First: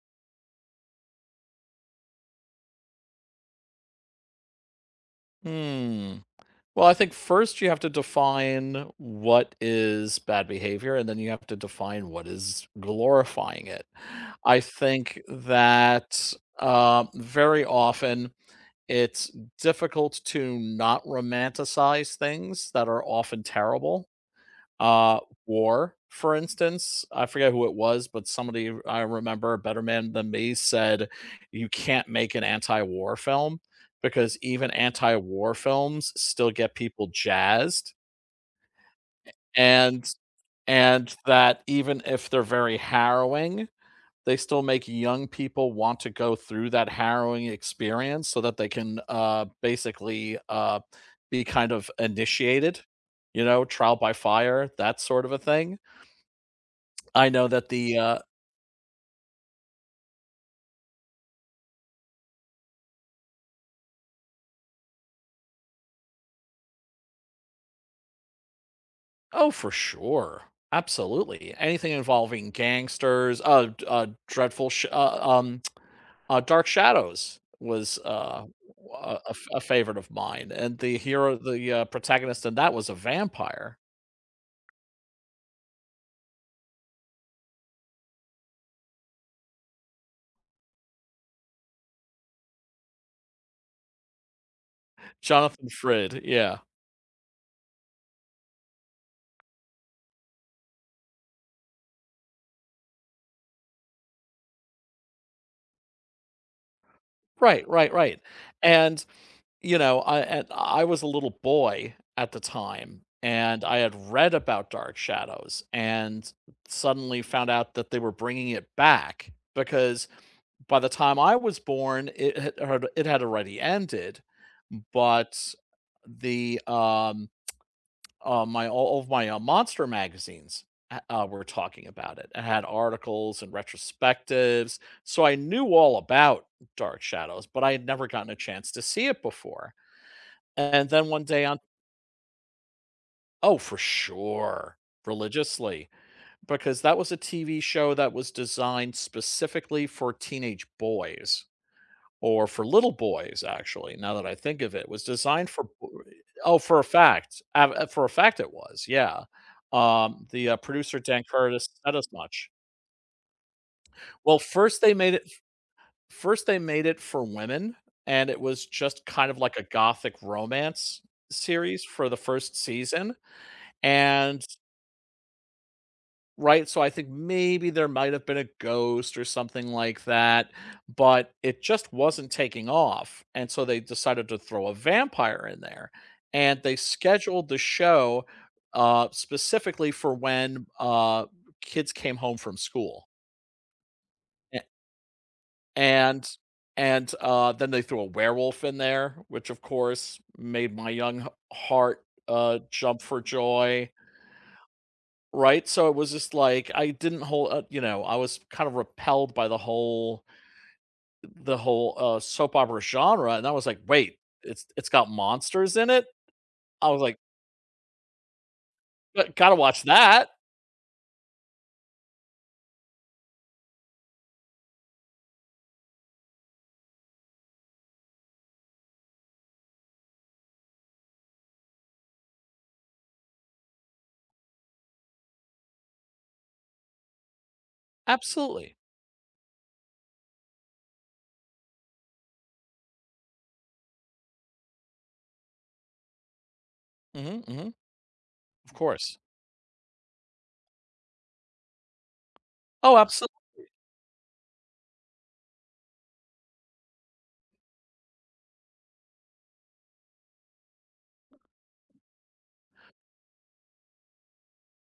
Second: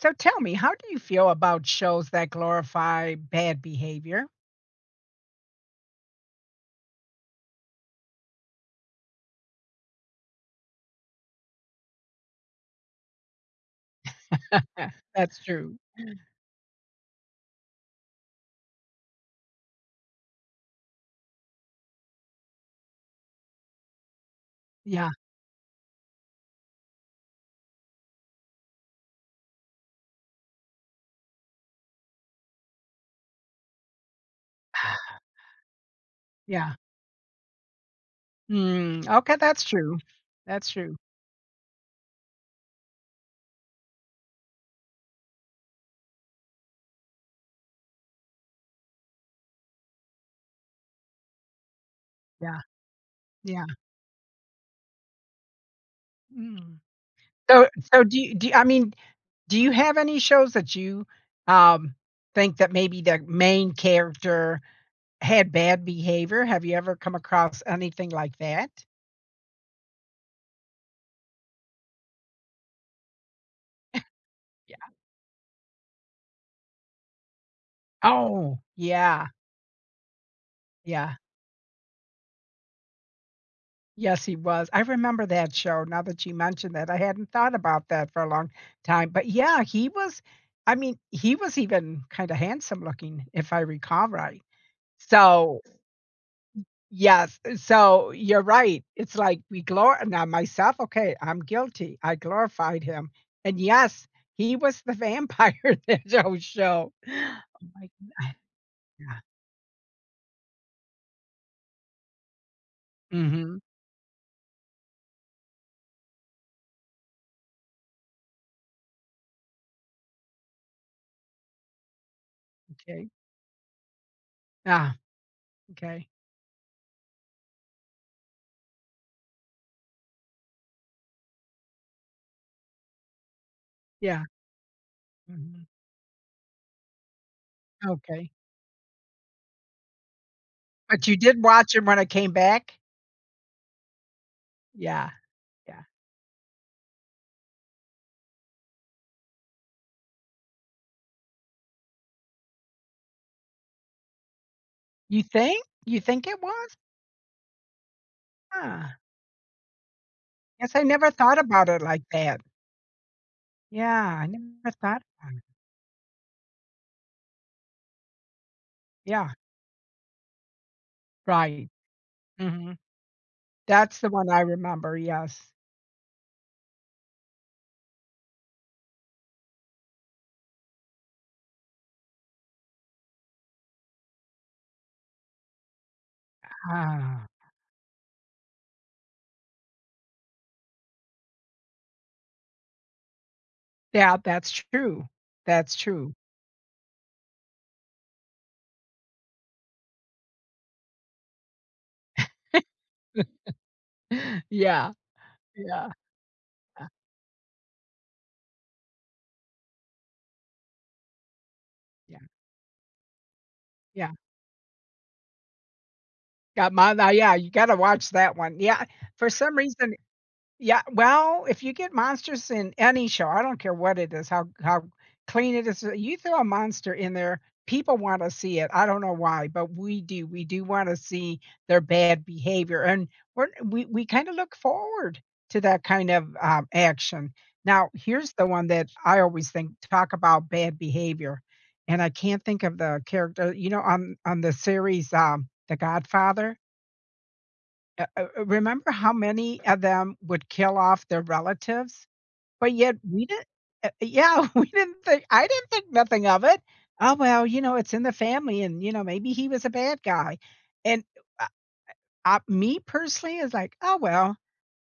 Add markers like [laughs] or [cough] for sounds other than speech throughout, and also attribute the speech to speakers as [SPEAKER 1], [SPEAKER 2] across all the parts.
[SPEAKER 1] So tell me, how do you feel about shows that glorify bad behavior?
[SPEAKER 2] Hmm. Well, I think first you have to define what is bad behavior, and then you have to define what is glorifying it. I
[SPEAKER 1] [laughs]
[SPEAKER 2] think
[SPEAKER 1] That's true.
[SPEAKER 2] that very often it's difficult to not romanticize things that are often terrible.
[SPEAKER 1] Yeah.
[SPEAKER 2] Uh, War, for instance, I forget who it was, but somebody I remember, a better man than me, said, "You can't make an anti-war film because even anti-war films still get
[SPEAKER 1] Yeah.
[SPEAKER 2] people jazzed,
[SPEAKER 1] Mm, okay, that's true.
[SPEAKER 2] and
[SPEAKER 1] That's true.
[SPEAKER 2] and that even if they're very harrowing, they still make young people want to go through that harrowing experience so that they can, basically, be kind of
[SPEAKER 1] Yeah.
[SPEAKER 2] initiated, you know,
[SPEAKER 1] Yeah.
[SPEAKER 2] trial by fire, that sort of a thing."
[SPEAKER 1] Mm.
[SPEAKER 2] I know that
[SPEAKER 1] So
[SPEAKER 2] the,
[SPEAKER 1] so
[SPEAKER 2] uh
[SPEAKER 1] do you do you have any shows that you, um, think that maybe the main character had bad behavior? Have you ever come across anything like that?
[SPEAKER 2] Oh, for sure. Absolutely. Anything involving gangsters, d Dreadful
[SPEAKER 1] Yeah.
[SPEAKER 2] Sh Dark Shadows was,
[SPEAKER 1] Oh,
[SPEAKER 2] a a
[SPEAKER 1] yeah.
[SPEAKER 2] f a favorite of mine, and the
[SPEAKER 1] Yeah.
[SPEAKER 2] hero the, uh, protagonist in that was a vampire.
[SPEAKER 1] Yes, he was. I remember that show now that you mentioned that. I hadn't thought about that for a long time. But yeah, he was I mean, he was even kind of handsome looking, if I recall right. So,
[SPEAKER 2] Jonathan Frid, yeah.
[SPEAKER 1] yes, so you're right. It's like we glor now myself, okay, I'm guilty. I glorified him. And yes, he was the vampire [laughs] in that whole show.
[SPEAKER 2] Right,
[SPEAKER 1] Oh my
[SPEAKER 2] right, right,
[SPEAKER 1] god. [sighs]
[SPEAKER 2] and,
[SPEAKER 1] Yeah.
[SPEAKER 2] you know, I was a little boy at the time,
[SPEAKER 1] Mhm.
[SPEAKER 2] and I had read about Dark Shadows and suddenly found out that they were bringing it back because by the time I was born, it
[SPEAKER 1] Okay.
[SPEAKER 2] had already ended,
[SPEAKER 1] Ah,
[SPEAKER 2] but
[SPEAKER 1] okay.
[SPEAKER 2] the, my all of my, monster magazines, were talking about it and had articles and
[SPEAKER 1] Yeah.
[SPEAKER 2] retrospectives, so I knew
[SPEAKER 1] Mhm.
[SPEAKER 2] all about Dark Shadows, but I had never gotten
[SPEAKER 1] Okay.
[SPEAKER 2] a chance to see it before, and then
[SPEAKER 1] But you
[SPEAKER 2] one
[SPEAKER 1] did
[SPEAKER 2] day on.
[SPEAKER 1] watch it when I came back?
[SPEAKER 2] Oh, for sure,
[SPEAKER 1] Yeah, yeah.
[SPEAKER 2] religiously, because that was a TV show that was designed specifically for teenage boys, or for little boys, actually, now that I think of it, was
[SPEAKER 1] You
[SPEAKER 2] designed
[SPEAKER 1] think?
[SPEAKER 2] for b
[SPEAKER 1] You think it
[SPEAKER 2] oh,
[SPEAKER 1] was?
[SPEAKER 2] for a fact. Ab For a fact it was,
[SPEAKER 1] Huh.
[SPEAKER 2] yeah. The,
[SPEAKER 1] Guess I
[SPEAKER 2] producer,
[SPEAKER 1] never
[SPEAKER 2] Dan
[SPEAKER 1] thought about
[SPEAKER 2] Curtis,
[SPEAKER 1] it
[SPEAKER 2] said
[SPEAKER 1] like
[SPEAKER 2] as
[SPEAKER 1] that.
[SPEAKER 2] much.
[SPEAKER 1] Yeah, I
[SPEAKER 2] Well,
[SPEAKER 1] never
[SPEAKER 2] first they
[SPEAKER 1] thought
[SPEAKER 2] made it
[SPEAKER 1] about it.
[SPEAKER 2] first they made it for women, and it was just
[SPEAKER 1] Yeah,
[SPEAKER 2] kind of like a gothic romance
[SPEAKER 1] right.
[SPEAKER 2] series for the first
[SPEAKER 1] Mhm.
[SPEAKER 2] season,
[SPEAKER 1] That's the one I
[SPEAKER 2] and
[SPEAKER 1] remember, yes.
[SPEAKER 2] right? So I think maybe there might have been a ghost or something like that, but it just wasn't taking off, and so they decided to throw a vampire in there, and they
[SPEAKER 1] Ah.
[SPEAKER 2] scheduled the show, specifically for when, kids came home from school,
[SPEAKER 1] Yeah, that's
[SPEAKER 2] a
[SPEAKER 1] true. That's true.
[SPEAKER 2] and and, then they threw a werewolf in there, which, of course, made my young h heart, jump for
[SPEAKER 1] [laughs]
[SPEAKER 2] joy.
[SPEAKER 1] Yeah,
[SPEAKER 2] Right? So
[SPEAKER 1] yeah,
[SPEAKER 2] it was just like
[SPEAKER 1] yeah,
[SPEAKER 2] I didn't hold you know, I was kind of repelled by the whole,
[SPEAKER 1] yeah,
[SPEAKER 2] soap opera genre, and I was like,
[SPEAKER 1] yeah.
[SPEAKER 2] "Wait, it's got monsters in it?"
[SPEAKER 1] Got
[SPEAKER 2] I
[SPEAKER 1] my
[SPEAKER 2] was like,
[SPEAKER 1] yeah, you gotta watch that one. Yeah, for
[SPEAKER 2] "But gotta
[SPEAKER 1] some
[SPEAKER 2] watch
[SPEAKER 1] reason.
[SPEAKER 2] that."
[SPEAKER 1] Yeah, well, if you get monsters in any show, I don't care what it is, how clean it is, you throw a monster in there, people wanna see it, I don't know why, but we do wanna see their bad behavior, and we kinda look forward to that kind of, action. Now, here's the one
[SPEAKER 2] Absolutely.
[SPEAKER 1] that I always think talk about bad behavior, and I can't think of the character, you know, on the series, The Godfather?
[SPEAKER 2] Mhm, mhm, of
[SPEAKER 1] Remember how
[SPEAKER 2] course.
[SPEAKER 1] many of them would kill off their relatives? But yet
[SPEAKER 2] Oh,
[SPEAKER 1] we
[SPEAKER 2] absolutely.
[SPEAKER 1] didn't yeah, [laughs] we didn't think I didn't think nothing of it. Oh, well, you know, it's in the family and, you know, maybe he was a bad guy. And uh, me personally is like, "Oh, well,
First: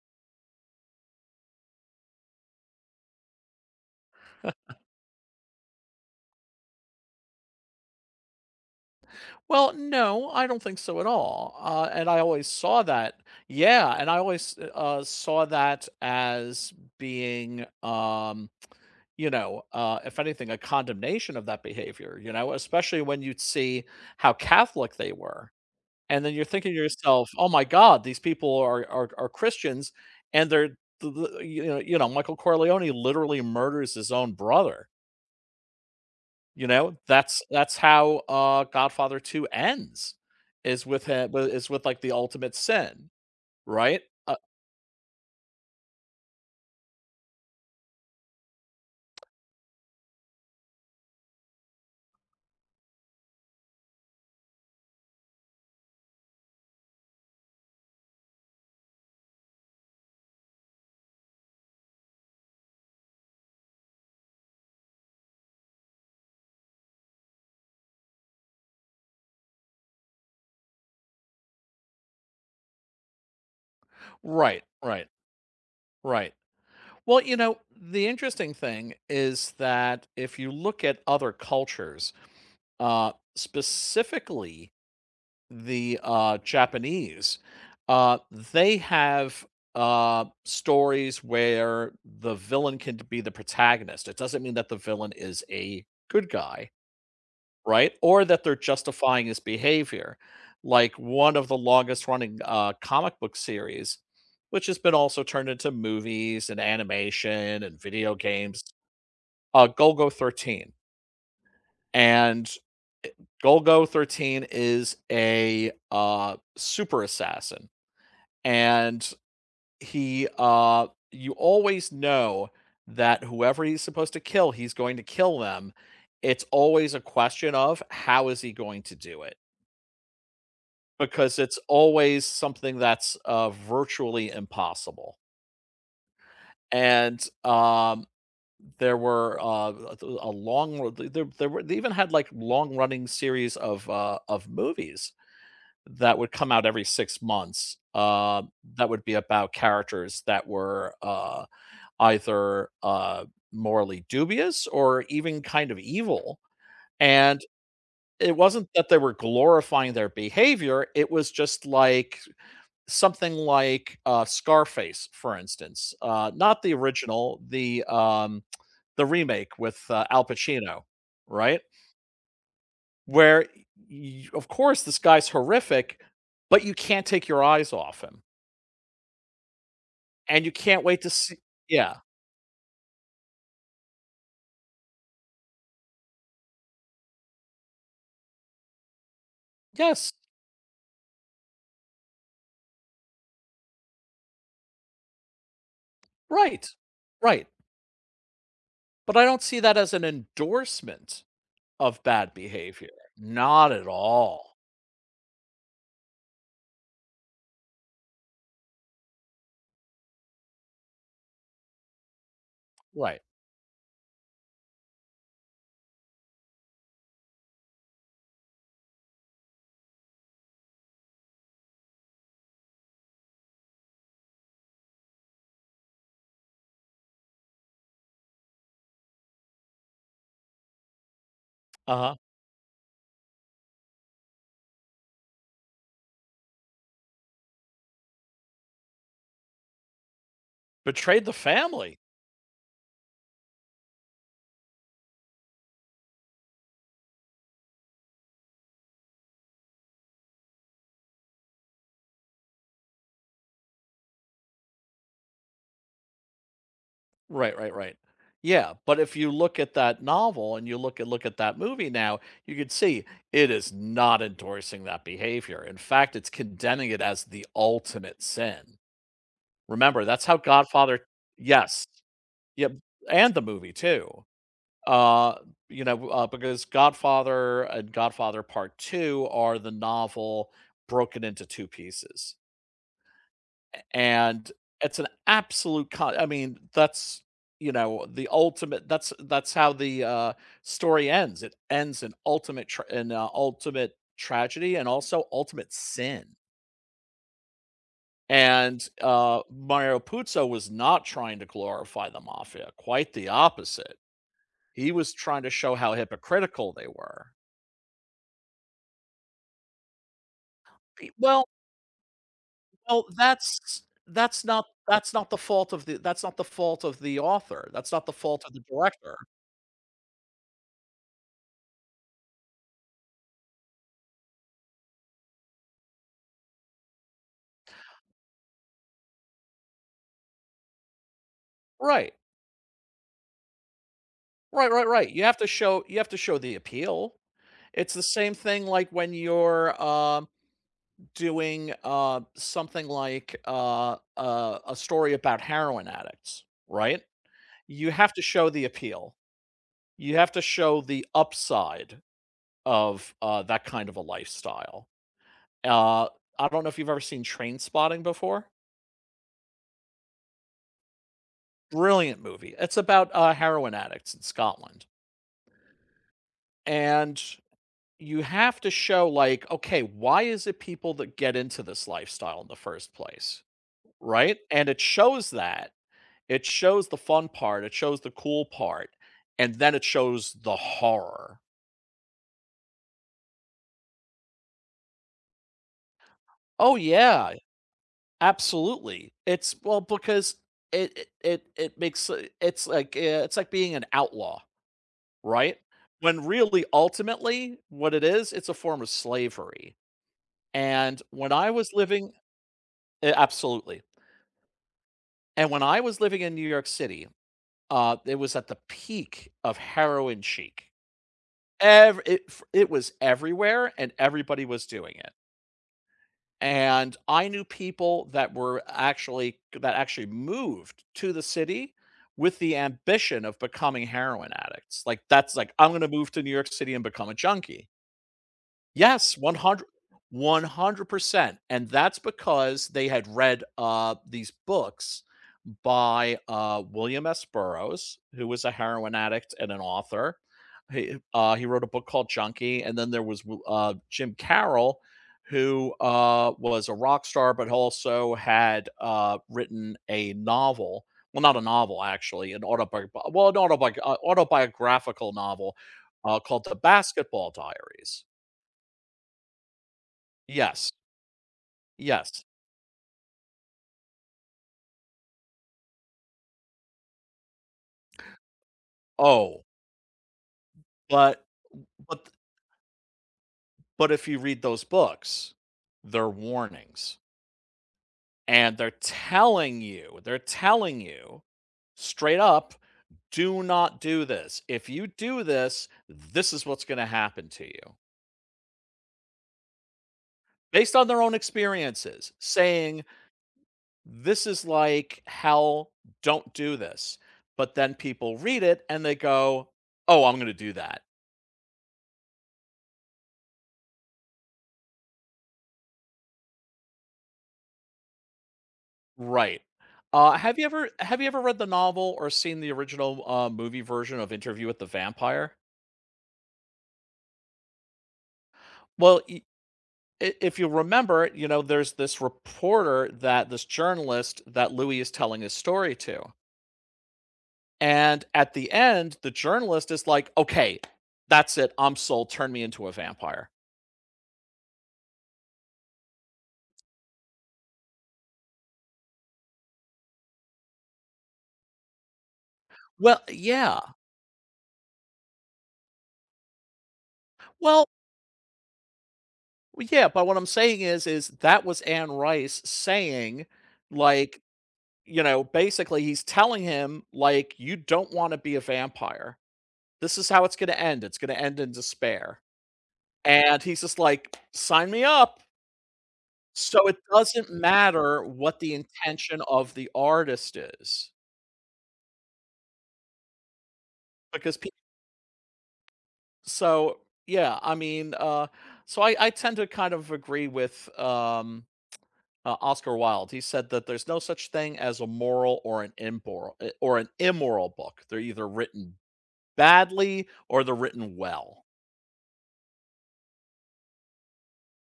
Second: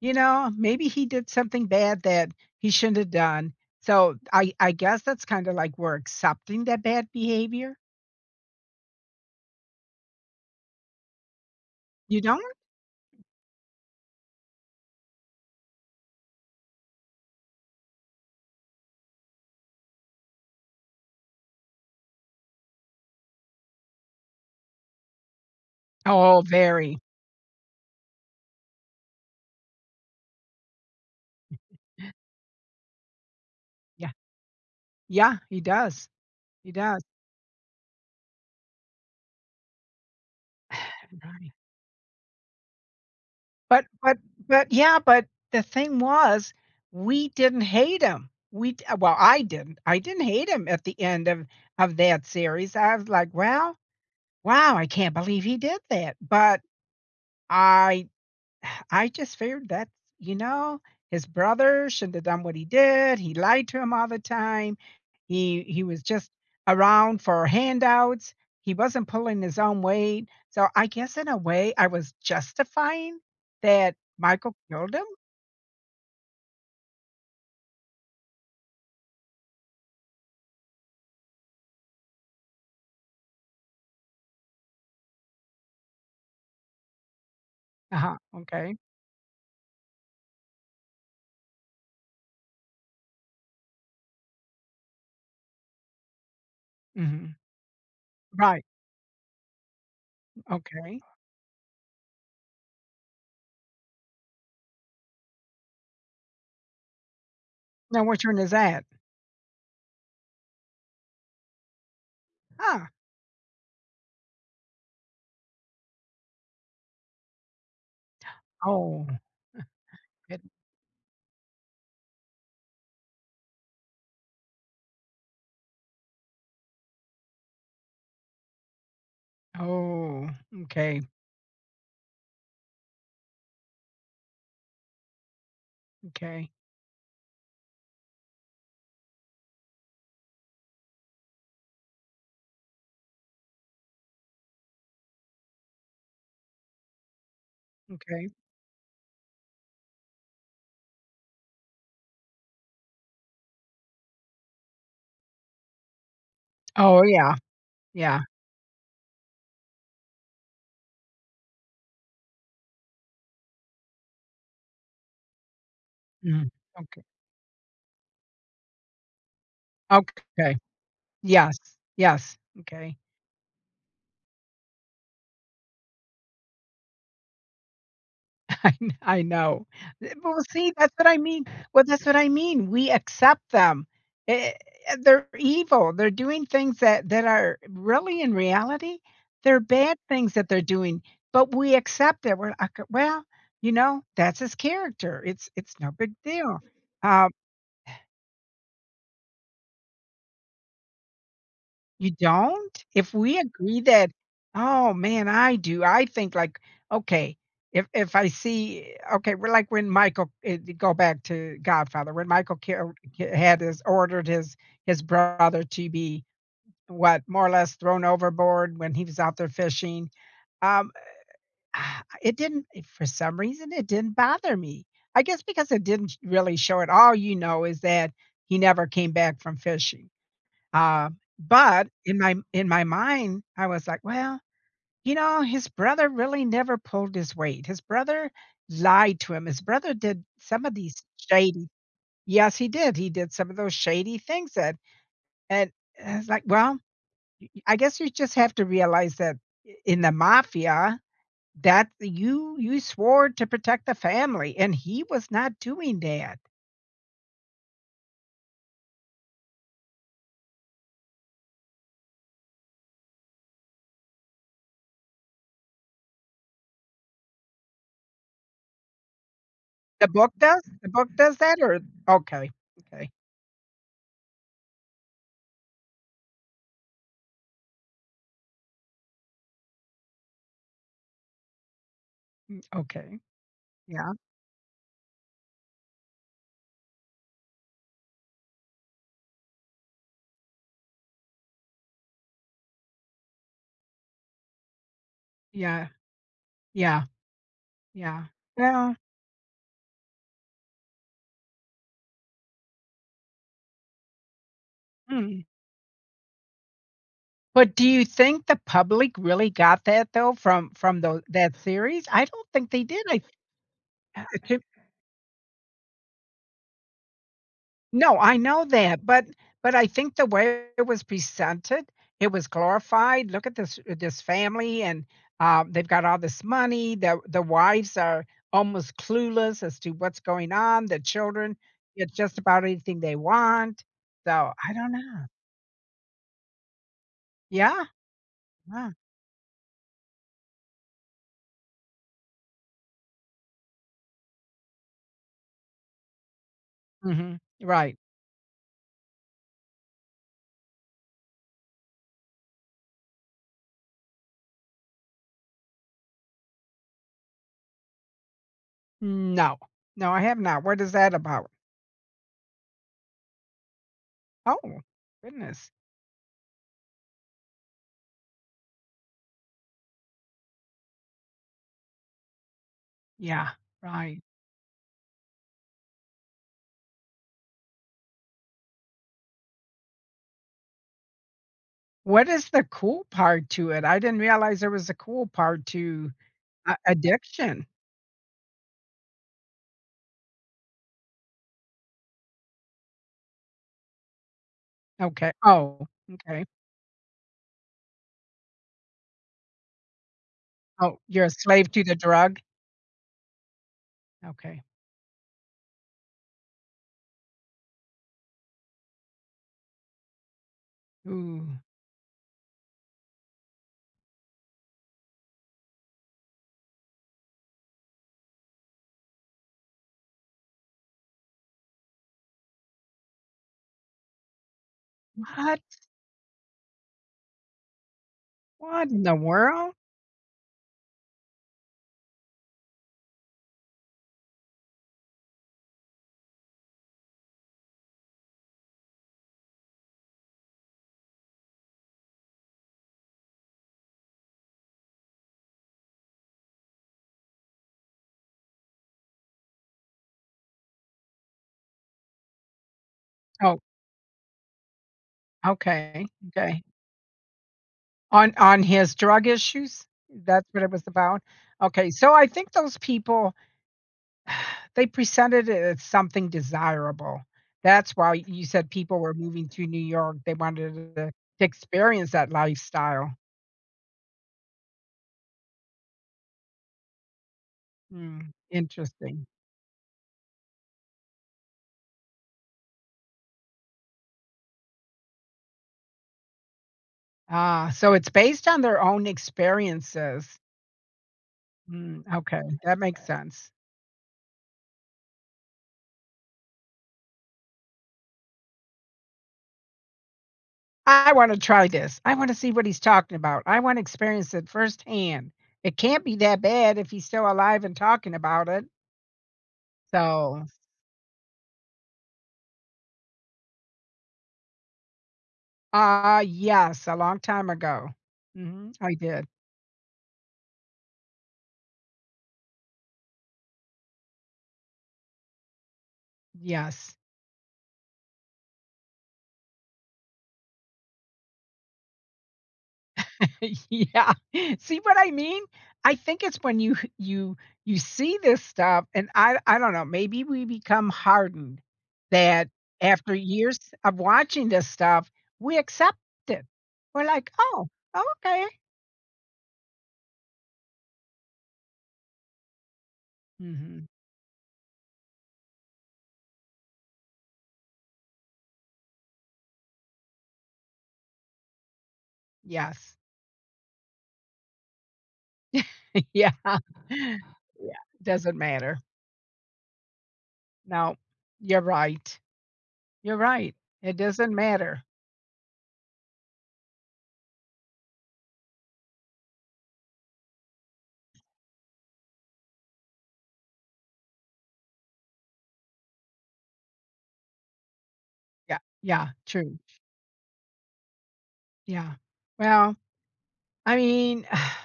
[SPEAKER 1] you know, maybe he did something bad that he shouldn't have done." So I guess that's kind of like we're accepting that bad behavior.
[SPEAKER 2] Well, no, I don't think so at all, and I
[SPEAKER 1] You don't?
[SPEAKER 2] always saw that yeah, and I always, saw that as being, you know, if anything, a condemnation of that behavior, you know, especially when you see how Catholic they were. And then
[SPEAKER 1] Oh,
[SPEAKER 2] you're thinking to
[SPEAKER 1] very.
[SPEAKER 2] yourself, oh my God, these people are Christians and you know, Michael Corleone literally murders his
[SPEAKER 1] Yeah.
[SPEAKER 2] own brother.
[SPEAKER 1] Yeah, he does.
[SPEAKER 2] You
[SPEAKER 1] He
[SPEAKER 2] know,
[SPEAKER 1] does.
[SPEAKER 2] that's how Godfather 2 ends is with him
[SPEAKER 1] Right.
[SPEAKER 2] is with like the ultimate sin,
[SPEAKER 1] But
[SPEAKER 2] right?
[SPEAKER 1] but
[SPEAKER 2] Uh,
[SPEAKER 1] but yeah, but the thing was, we didn't hate him. We d well, I didn't. I didn't hate him at the end of that series. I was like, "Well, wow, I can't believe he did that." But I I just figured that, you know, his brother shouldn't have done what he did. He lied to him all the time. He was just around for handouts. He wasn't pulling his own weight. So I guess in a way I was justifying that Michael
[SPEAKER 2] right,
[SPEAKER 1] killed him.
[SPEAKER 2] right, right. Well, you know, the interesting thing is that if you look at other cultures, specifically the Japanese,
[SPEAKER 1] Uh-huh.
[SPEAKER 2] uh,
[SPEAKER 1] Okay.
[SPEAKER 2] they have stories where the villain can be the protagonist. It doesn't mean that the villain is a good guy,
[SPEAKER 1] Hmm.
[SPEAKER 2] right? Or that they're
[SPEAKER 1] Right.
[SPEAKER 2] justifying his behavior. Like,
[SPEAKER 1] Okay.
[SPEAKER 2] one of the longest running, comic book series, which has been also turned into movies and animation and
[SPEAKER 1] Now
[SPEAKER 2] video
[SPEAKER 1] which one is
[SPEAKER 2] games,
[SPEAKER 1] that?
[SPEAKER 2] Golgo 13, and
[SPEAKER 1] Huh.
[SPEAKER 2] Golgo 13 is a, super assassin,
[SPEAKER 1] Oh.
[SPEAKER 2] and he,
[SPEAKER 1] It,
[SPEAKER 2] uh you always know that whoever he's supposed to kill, he's going to kill them. It's always a question of how is he going to do it?
[SPEAKER 1] oh. Okay.
[SPEAKER 2] Because it's always something that's, virtually impossible,
[SPEAKER 1] Okay.
[SPEAKER 2] and, there were, uh, th a long there were they even had, like, long-running series of movies that would come out every 6 months,
[SPEAKER 1] Okay.
[SPEAKER 2] that would be about characters that were, either, uh, morally dubious or even kind of evil,
[SPEAKER 1] Oh yeah.
[SPEAKER 2] and
[SPEAKER 1] Yeah.
[SPEAKER 2] it wasn't that they were glorifying their behavior, it was just like something like Scarface, for instance,
[SPEAKER 1] Mhm.
[SPEAKER 2] not the
[SPEAKER 1] Okay.
[SPEAKER 2] original, the remake with Al
[SPEAKER 1] Okay.
[SPEAKER 2] Pacino,
[SPEAKER 1] Yes,
[SPEAKER 2] right?
[SPEAKER 1] yes, okay,
[SPEAKER 2] Where, y of course, this guy's horrific, but you can't take your eyes off him,
[SPEAKER 1] [laughs] I know. But well,
[SPEAKER 2] and you
[SPEAKER 1] see,
[SPEAKER 2] can't
[SPEAKER 1] that's
[SPEAKER 2] wait
[SPEAKER 1] what
[SPEAKER 2] to
[SPEAKER 1] I
[SPEAKER 2] see.
[SPEAKER 1] mean. Well,
[SPEAKER 2] Yeah.
[SPEAKER 1] that's what I mean, we accept them. Eh they're evil, they're doing things that are really, in reality, they're bad
[SPEAKER 2] Yes.
[SPEAKER 1] things that they're doing, but we accept it, we're like, "Well, you know, that's his character, it's no big deal."
[SPEAKER 2] Right.
[SPEAKER 1] Um
[SPEAKER 2] Right. But I don't see that as an endorsement of
[SPEAKER 1] You
[SPEAKER 2] bad
[SPEAKER 1] don't?
[SPEAKER 2] behavior.
[SPEAKER 1] If we
[SPEAKER 2] Not
[SPEAKER 1] agree
[SPEAKER 2] at
[SPEAKER 1] that
[SPEAKER 2] all.
[SPEAKER 1] oh, man, I do. I think like, okay, if I see okay, we're like when go back to Godfather, when Michael kill
[SPEAKER 2] Right.
[SPEAKER 1] had his ordered his brother to be, what, more or less thrown overboard when he was out there fishing. Um, [sighs] ah, it didn't eh, for some reason, it didn't bother me. I guess because it didn't really show it. All you know is that he never came back from fishing. But
[SPEAKER 2] Uh huh.
[SPEAKER 1] in my mind, I was like, "Well, you know, his brother really never pulled his weight. His brother lied to him. His brother did some of these
[SPEAKER 2] Betrayed the
[SPEAKER 1] shady."
[SPEAKER 2] family.
[SPEAKER 1] Yes, he did. He did some of those shady things that. and and it's like, "Well, I guess you just have to realize that I in the mafia, that you swore to protect the family, and he was not doing that."
[SPEAKER 2] Right, right, right. Yeah, but if you look at that novel and you look at that movie now, you could see it is not endorsing that behavior. In fact, it's condemning it as the ultimate sin. Remember,
[SPEAKER 1] The
[SPEAKER 2] that's
[SPEAKER 1] book
[SPEAKER 2] how
[SPEAKER 1] does? The
[SPEAKER 2] Godfather
[SPEAKER 1] book does that or.
[SPEAKER 2] yes.
[SPEAKER 1] Okay,
[SPEAKER 2] Yep,
[SPEAKER 1] okay,
[SPEAKER 2] and the movie too. Uh, you know, because Godfather and Godfather Part 2 are the novel broken into two pieces.
[SPEAKER 1] okay. Yeah,
[SPEAKER 2] And it's an absolute con I mean, that's, you know, the ultimate that's how the, story ends. It ends in ultimate tragedy and also ultimate
[SPEAKER 1] yeah,
[SPEAKER 2] sin.
[SPEAKER 1] yeah. Yeah.
[SPEAKER 2] And,
[SPEAKER 1] Yeah.
[SPEAKER 2] Mario Puzo was not trying to glorify the mafia, quite the opposite. He was trying
[SPEAKER 1] Mm.
[SPEAKER 2] to show how hypocritical they were.
[SPEAKER 1] But do you think the public really got that though from
[SPEAKER 2] E
[SPEAKER 1] those
[SPEAKER 2] well
[SPEAKER 1] that series? I don't think they
[SPEAKER 2] well,
[SPEAKER 1] did. I to
[SPEAKER 2] that's not the fault of the that's not the fault of the author. That's not the
[SPEAKER 1] No, I
[SPEAKER 2] fault of the
[SPEAKER 1] know that,
[SPEAKER 2] director.
[SPEAKER 1] but I think the way it was presented, it was glorified. Look at this family and, they've got all this money. The wives are almost clueless as to what's going on. The children get
[SPEAKER 2] Right.
[SPEAKER 1] just about anything they want. So,
[SPEAKER 2] Right,
[SPEAKER 1] I
[SPEAKER 2] right,
[SPEAKER 1] don't
[SPEAKER 2] right. You
[SPEAKER 1] know.
[SPEAKER 2] have to show you have to show the appeal.
[SPEAKER 1] Yeah.
[SPEAKER 2] It's the same thing like
[SPEAKER 1] Yeah.
[SPEAKER 2] when you're doing something like a story about heroin addicts, right?
[SPEAKER 1] Mhm.
[SPEAKER 2] You
[SPEAKER 1] Right.
[SPEAKER 2] have to show the appeal. You have to show the upside of that kind of a lifestyle. Uh, I don't know if you've ever seen Train Spotting before.
[SPEAKER 1] No. No, I have not. What is that about?
[SPEAKER 2] Brilliant movie. It's about heroin addicts in
[SPEAKER 1] Oh,
[SPEAKER 2] Scotland,
[SPEAKER 1] goodness.
[SPEAKER 2] and you have to show, like, okay, why is it people that get into this lifestyle in the first place,
[SPEAKER 1] Yeah, right.
[SPEAKER 2] right? And it shows that. It shows the fun part, it shows the cool part, and then it shows the horror.
[SPEAKER 1] What is the cool part to it? I didn't realize there was a cool part to
[SPEAKER 2] Oh
[SPEAKER 1] a
[SPEAKER 2] yeah,
[SPEAKER 1] addiction.
[SPEAKER 2] absolutely. It's well, because it makes it's like being an outlaw,
[SPEAKER 1] Okay.
[SPEAKER 2] right?
[SPEAKER 1] Oh,
[SPEAKER 2] When
[SPEAKER 1] okay.
[SPEAKER 2] really, ultimately, what it is, it's a form of slavery.
[SPEAKER 1] Oh,
[SPEAKER 2] And
[SPEAKER 1] you're a
[SPEAKER 2] when I
[SPEAKER 1] slave
[SPEAKER 2] was
[SPEAKER 1] to the
[SPEAKER 2] living
[SPEAKER 1] drug?
[SPEAKER 2] eh, absolutely.
[SPEAKER 1] Okay.
[SPEAKER 2] And when I was living in New York City, it was at the peak of heroin chic.
[SPEAKER 1] Ooh.
[SPEAKER 2] Every it f it was everywhere, and everybody was doing it. And I knew people that were actually that actually moved to the city with the ambition of becoming heroin addicts. Like, that's like,
[SPEAKER 1] What?
[SPEAKER 2] "I'm gonna move to New York City and become a junkie."
[SPEAKER 1] What in the
[SPEAKER 2] Yes,
[SPEAKER 1] world?
[SPEAKER 2] 100%, and that's because they had read, these books by, William S. Burroughs, who was a heroin addict and an author. He wrote a book called Junkie, and then there was w Jim Carroll, who, was a rock star, but also had, written a novel well, not a novel, actually, an autobi well, an
[SPEAKER 1] Oh,
[SPEAKER 2] autobi uh, autobiographical novel,
[SPEAKER 1] okay.
[SPEAKER 2] called The
[SPEAKER 1] Okay.
[SPEAKER 2] Basketball Diaries.
[SPEAKER 1] On his drug issues? That's what
[SPEAKER 2] Yes,
[SPEAKER 1] it was about? Okay, so
[SPEAKER 2] yes.
[SPEAKER 1] I think those people [sighs] they presented it as something desirable. That's why you said people were
[SPEAKER 2] Oh,
[SPEAKER 1] moving to New York. They wanted
[SPEAKER 2] but
[SPEAKER 1] to
[SPEAKER 2] but
[SPEAKER 1] experience that lifestyle.
[SPEAKER 2] but if you read those books, they're warnings,
[SPEAKER 1] Hmm,
[SPEAKER 2] and they're
[SPEAKER 1] interesting.
[SPEAKER 2] telling you they're telling you straight up, "Do not do this. If you do this, this is what's gonna happen to
[SPEAKER 1] Ah,
[SPEAKER 2] you."
[SPEAKER 1] so it's based on their own experiences.
[SPEAKER 2] Based on their own
[SPEAKER 1] Mm,
[SPEAKER 2] experiences,
[SPEAKER 1] okay, that
[SPEAKER 2] saying,
[SPEAKER 1] makes sense.
[SPEAKER 2] "This is like hell. Don't do this." But then people read it and they go, "Oh, I'm gonna do that."
[SPEAKER 1] I want to try this. I want to see what he's talking about. I want to experience it firsthand. It can't be that bad if he's still alive and talking about it.
[SPEAKER 2] Right. Uh, have
[SPEAKER 1] So,
[SPEAKER 2] you ever have you ever read the novel or seen the original, movie version of Interview with the Vampire?
[SPEAKER 1] uh, yes, a long time ago. Hmm, I
[SPEAKER 2] Well, y
[SPEAKER 1] did.
[SPEAKER 2] I if you remember, you know, there's this journalist that Louis is telling his story to,
[SPEAKER 1] Yes.
[SPEAKER 2] and at the end, the journalist is like, "Okay, that's it, I'm sold, turn me into a vampire."
[SPEAKER 1] [laughs] Yeah. See what I mean? I think it's when you see this stuff, and I don't know, maybe we become hardened that
[SPEAKER 2] Well
[SPEAKER 1] after years
[SPEAKER 2] yeah.
[SPEAKER 1] of watching this stuff, we accept it. We're like,
[SPEAKER 2] Well,
[SPEAKER 1] "Oh, okay."
[SPEAKER 2] yeah, but what I'm saying is that was Anne Rice saying,
[SPEAKER 1] Mhm.
[SPEAKER 2] like you know, basically he's telling him like you don't want to be a vampire. This is how it's going to end. It's going to end in despair.
[SPEAKER 1] Yes.
[SPEAKER 2] And he's just like sign me up.
[SPEAKER 1] [laughs] Yeah.
[SPEAKER 2] So it
[SPEAKER 1] Yeah.
[SPEAKER 2] doesn't matter
[SPEAKER 1] Doesn't
[SPEAKER 2] what the
[SPEAKER 1] matter.
[SPEAKER 2] intention of the artist is
[SPEAKER 1] No, you're right. You're right. It doesn't
[SPEAKER 2] because people,
[SPEAKER 1] matter.
[SPEAKER 2] so yeah, I mean, so I tend to kind of agree with Oscar Wilde. He said that there's no such thing as a moral or an immoral book. They're either
[SPEAKER 1] Yeah.
[SPEAKER 2] written
[SPEAKER 1] Yeah. True.
[SPEAKER 2] badly or they're written well.
[SPEAKER 1] Yeah. Well, I mean, [sighs]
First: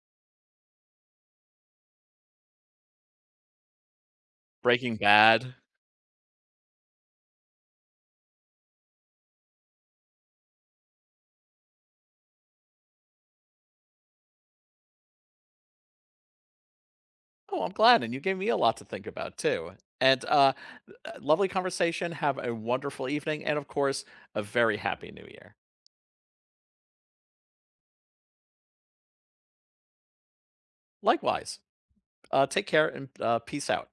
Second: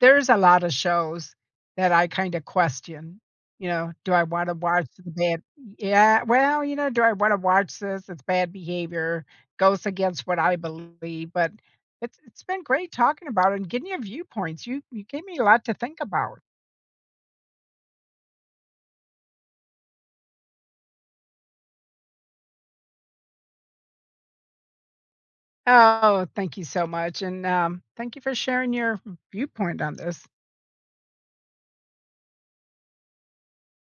[SPEAKER 1] there's a lot of shows that I kinda question, you know, do I wanna watch
[SPEAKER 2] Breaking
[SPEAKER 1] the bad.
[SPEAKER 2] Bad.
[SPEAKER 1] Yeah, well, you know, do I wanna watch this? It's bad behavior, goes against what I believe, but it's been great talking about it and getting your viewpoints. You gave me a lot to think about.
[SPEAKER 2] Oh, I'm glad, and you gave me a lot to think about too. And, lovely conversation, have a wonderful evening, and of course, a very happy New Year.
[SPEAKER 1] Oh, thank you so much, and, thank you for sharing your viewpoint on this.
[SPEAKER 2] Likewise, take care and, peace out.